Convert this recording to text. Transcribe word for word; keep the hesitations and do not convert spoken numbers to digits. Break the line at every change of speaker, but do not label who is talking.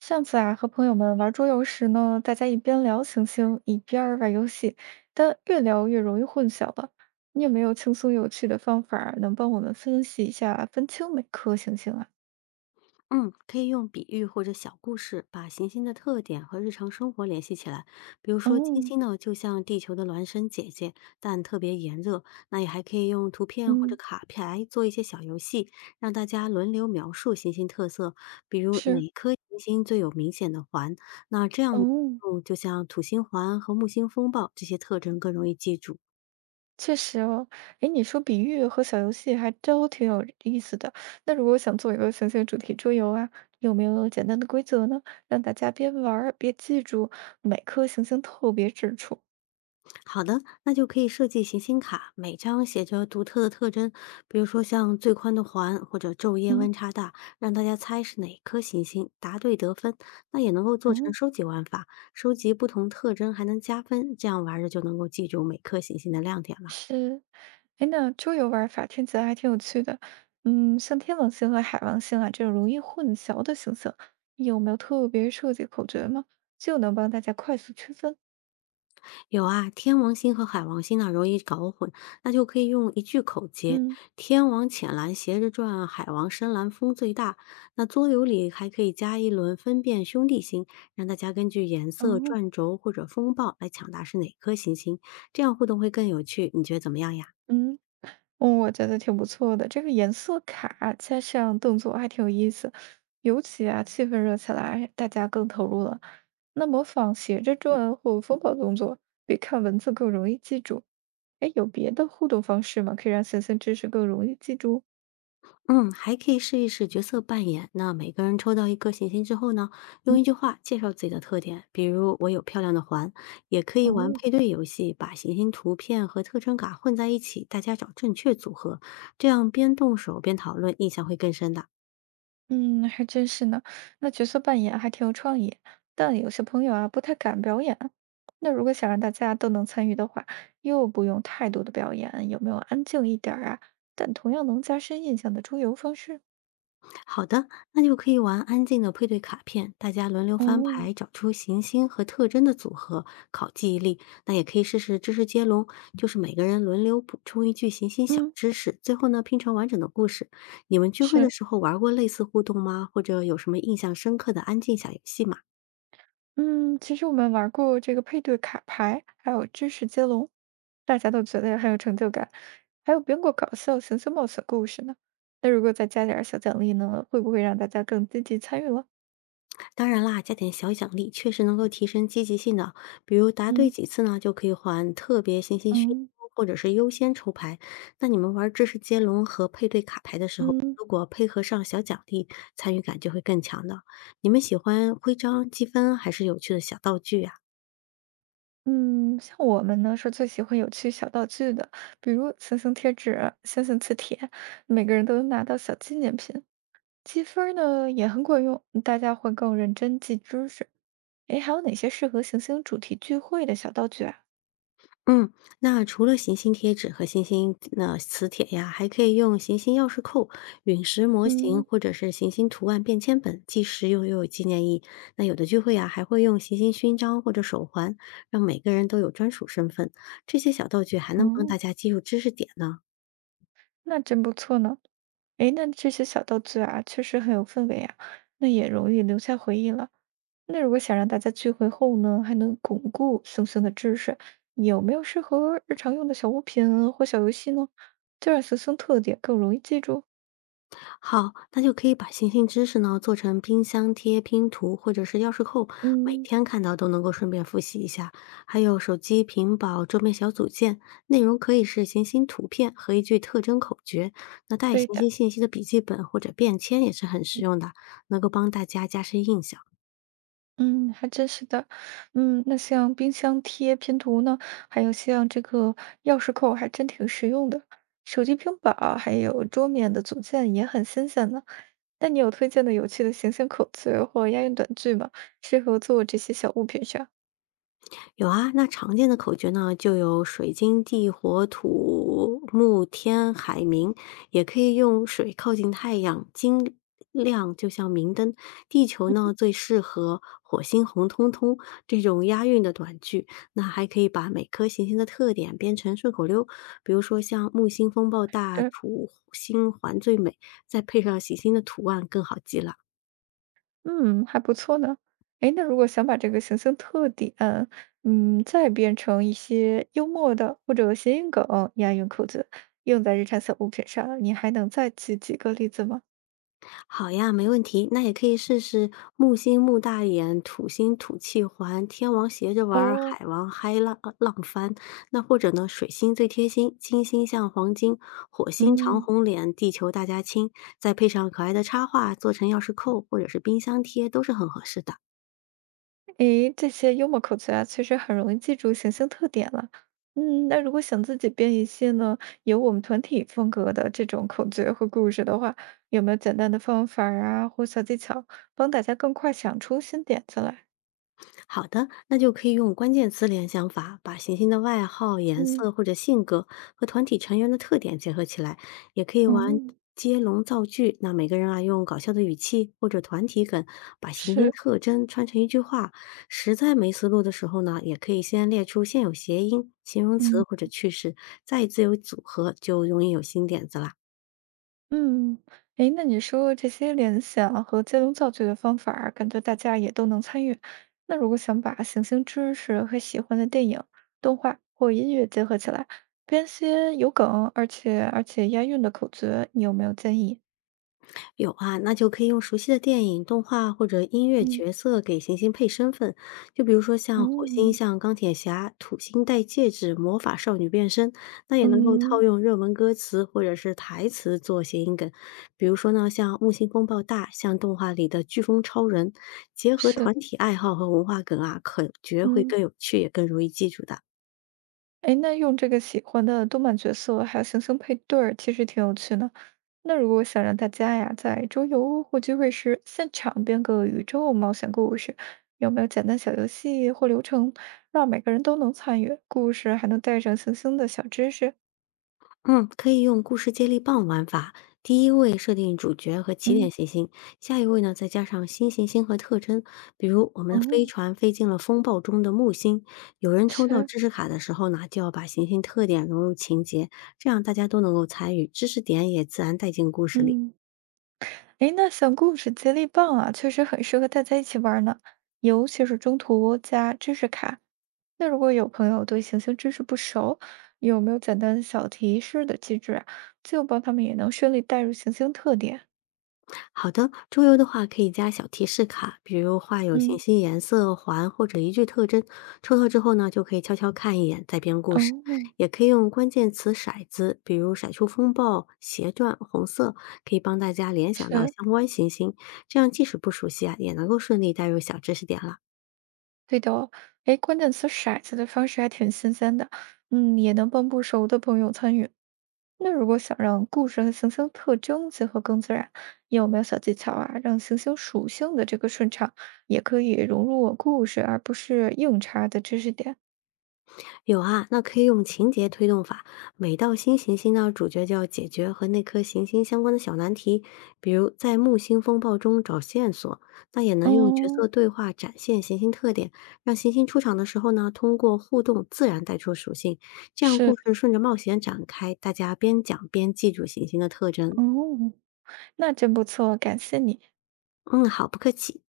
上次啊，和朋友们玩桌游时呢，大家一边聊行星，一边儿玩游戏，但越聊越容易混淆了。你有没有轻松有趣的方法儿能帮我们分析一下，分清每颗行星啊？
嗯，可以用比喻或者小故事把行星的特点和日常生活联系起来。比如说，金
哦，
星呢就像地球的孪生姐姐，但特别炎热。那也还可以用图片或者
嗯，
卡牌做一些小游戏，让大家轮流描述行星特色，比如
是，
哪颗行星最有明显的环。那这样，
哦，
嗯，就像土星环和木星风暴这些特征更容易记住。
确实哦。诶，你说比喻和小游戏还都挺有意思的。那如果想做一个行星主题桌游啊，有没有简单的规则呢？让大家边玩儿边记住每颗行星特别之处。
好的，那就可以设计行星卡，每张写着独特的特征，比如说像最宽的环或者昼夜
嗯，
温差大，让大家猜是哪一颗行星，答对得分。那也能够做成
哦，
收集玩法，收集不同特征还能加分，这样玩儿着就能够记住每颗行星的亮点了。
是。哎，那桌游玩法听起来还挺有趣的。嗯，像天王星和海王星啊这种容易混淆的星星，有没有特别设计口诀吗？就能帮大家快速区分。
有啊，天王星和海王星呢容易搞混，那就可以用一句口诀：
嗯
天王浅蓝斜着转，海王深蓝风最大。那桌游里还可以加一轮分辨兄弟星，让大家根据颜色、
哦，
转轴或者风暴来抢答是哪颗行星，这样互动会更有趣。你觉得怎么样呀？
嗯，哦我觉得挺不错的。这个颜色卡加上动作还挺有意思，尤其啊气氛热起来，大家更投入了。那模仿斜着转或风暴动作，比看文字更容易记住。哎，有别的互动方式吗？可以让星星知识更容易记住？
嗯，还可以试一试角色扮演。那每个人抽到一个行星之后呢，用
嗯。
一句话介绍自己的特点，比如我有漂亮的环，也可以玩
哦，
配对游戏，把行星图片和特征卡混在一起，大家找正确组合，这样边动手边讨论，印象会更深的。
嗯，还真是呢。那角色扮演还挺有创意，但有些朋友啊不太敢表演。那如果想让大家都能参与的话，又不用太多的表演，有没有安静一点儿啊？但同样能加深印象的出游方式？
好的，那就可以玩安静的配对卡片，大家轮流翻
哦，
牌，找出行星和特征的组合，考记忆力。那也可以试试知识接龙，就是每个人轮流补充一句行星小
嗯，
知识，最后呢拼成完整的故事。你们聚会的
是，
时候玩过类似互动吗？或者有什么印象深刻的安静小游戏吗？
嗯，其实我们玩过这个配对卡牌，还有知识接龙，大家都觉得很有成就感。还有编过搞笑、形形冒险故事呢。那如果再加点儿小奖励呢，会不会让大家更积极参与了？
当然啦，加点小奖励确实能够提升积极性的，比如答对
嗯。
几次呢，就可以换特别行星勋
嗯。
章或者是优先抽牌。那你们玩知识接龙和配对卡牌的时候，
嗯
如果配合上小奖励，参与感就会更强的。你们喜欢徽章、积分还是有趣的小道具呀、
嗯，像我们呢是最喜欢有趣小道具的，比如星星贴纸、星星磁铁，每个人都能拿到小纪念品。积分儿呢也很管用，大家会更认真记知识。诶，还有哪些适合行星主题聚会的小道具啊？
嗯，那除了行星贴纸和行星那磁铁呀，还可以用行星钥匙扣、陨石模型
嗯，
或者是行星图案便签本，既实用又有纪念意义。那有的聚会呀，还会用行星勋章或者手环，让每个人都有专属身份。这些小道具还能帮
哦，
大家记住知识点呢。
那真不错呢。诶，那这些小道具啊，确实很有氛围啊，那也容易留下回忆了。那如果想让大家聚会后呢，还能巩固星星的知识，有没有适合日常用的小物品啊或小游戏呢？就让圣生特点更容易记住。
好，那就可以把行星知识呢做成冰箱贴、拼图或者是钥匙扣，每
嗯，
天看到都能够顺便复习一下。还有手机、屏保、桌面小组件，内容可以是行星图片和一句特征口诀。那带
对
行
的。
星信息的笔记本或者便签也是很实用的，能够帮大家加深印象。
嗯，还真是的。嗯，那像冰箱贴、拼图呢，还有像这个钥匙扣，还真挺实用的。手机平板儿还有桌面的组件也很新鲜呢。那你有推荐的有趣的形象口诀或押韵短句吗？适合做这些小物品上？
有啊，那常见的口诀呢，就有水晶地火土木天海冥，也可以用水靠近太阳，晶亮就像明灯，地球呢最适合火星红彤彤这种押韵的短句。那还可以把每颗行星的特点编成顺口溜，比如说像木星风暴大，
嗯
土星环最美，再配上行星的图案更好记了。
嗯，还不错呢。诶，那如果想把这个行星特点，嗯，再变成一些幽默的或者谐音梗、押韵口诀，用在日常小物品上，你还能再举几个例子吗？
好呀，没问题。那也可以试试木星木大眼，土星土气环，天王斜着玩儿，
哦，
海王嗨浪呃浪翻。那或者呢，水星最贴心，金星像黄金，火星长
嗯，
红脸，地球大家亲，再配上可爱的插画，做成钥匙扣或者是冰箱贴都是很合适的。
诶，这些幽默口诀啊，确实很容易记住行星特点了。嗯，那如果想自己编一些呢，有我们团体风格的这种口诀和故事的话，有没有简单的方法儿啊，或小技巧，帮大家更快想出新点子来？
好的，那就可以用关键词联想法，把行星的外号、颜
嗯，
色或者性格和团体成员的特点结合起来，也可以玩
哦，
接龙造句。那每个人啊，用搞笑的语气或者团体梗，把行星
是，
特征串成一句话。实在没思路的时候呢，也可以先列出现有谐音、形容词
嗯
或者句式，再自由组合，就容易有新点子啦。
嗯，诶，那你说这些联想和接龙造句的方法儿感觉大家也都能参与。那如果想把行星知识和喜欢的电影、动画或音乐结合起来，编些有梗而且而且押韵的口诀，你有没有建议？
有啊，那就可以用熟悉的电影、动画或者音乐
嗯，
角色给行星配身份，就比如说像火星
哦，
像钢铁侠，土星戴戒指，魔法少女变身，那也能够套
嗯，
用热门歌词或者是台词做谐音梗，比如说呢，像木星风暴大，像动画里的飓风超人，结合
是，
团体爱好和文化梗啊，可觉会
嗯。
更有趣，也更容易记住的。
哎，那用这个喜欢的动漫角色，还有行星配对儿，其实挺有趣的。那如果想让大家呀，在周游或聚会时现场编个宇宙冒险故事，有没有简单小游戏或流程，让每个人都能参与？故事还能带上行星的小知识？
嗯，可以用故事接力棒玩法。第一位设定主角和起点
嗯，
行星，下一位呢再加上新行星和特征，比如我们的飞
哦，
船飞进了风暴中的木星。有人抽到
是，
知识卡的时候呢，就要把行星特点融入情节，这样大家都能够参与，知识点也自然带进故事里。
嗯。诶，那小故事接力棒啊，确实很适合大家一起玩儿呢，尤其是中途加知识卡。那如果有朋友对行星知识不熟，有没有简单的小提示的机制啊？就帮他们也能顺利带入行星特点。
好的，桌游的话可以加小提示卡，比如画有行
嗯，
星颜色环或者一句特征，抽到之后呢，就可以悄悄看一眼，再编故事。
哦，
也可以用关键词骰子，比如骰出风暴、斜转、红色，可以帮大家联想到
是
相关行星，这样即使不熟悉啊，也能够顺利带入小知识点了。
对的哦。诶，关键词骰子的方式还挺新鲜的，嗯，也能帮不熟的朋友参与。那如果想让故事和行星特征结合更自然，你有没有小技巧啊？让行星属性的这个顺畅，也可以融入我故事，而不是硬插的知识点。
有啊，那可以用情节推动法，每到新行星呢，主角就要解决和那颗行星相关的小难题，比如在木星风暴中找线索。那也能用角
嗯，
色对话展现行星特点，让行星出场的时候呢，通过互动自然带出属性。这样故
是，
事顺着冒险展开，大家边讲边记住行星的特征。
哦，那真不错，感谢你。
嗯，好，不客气。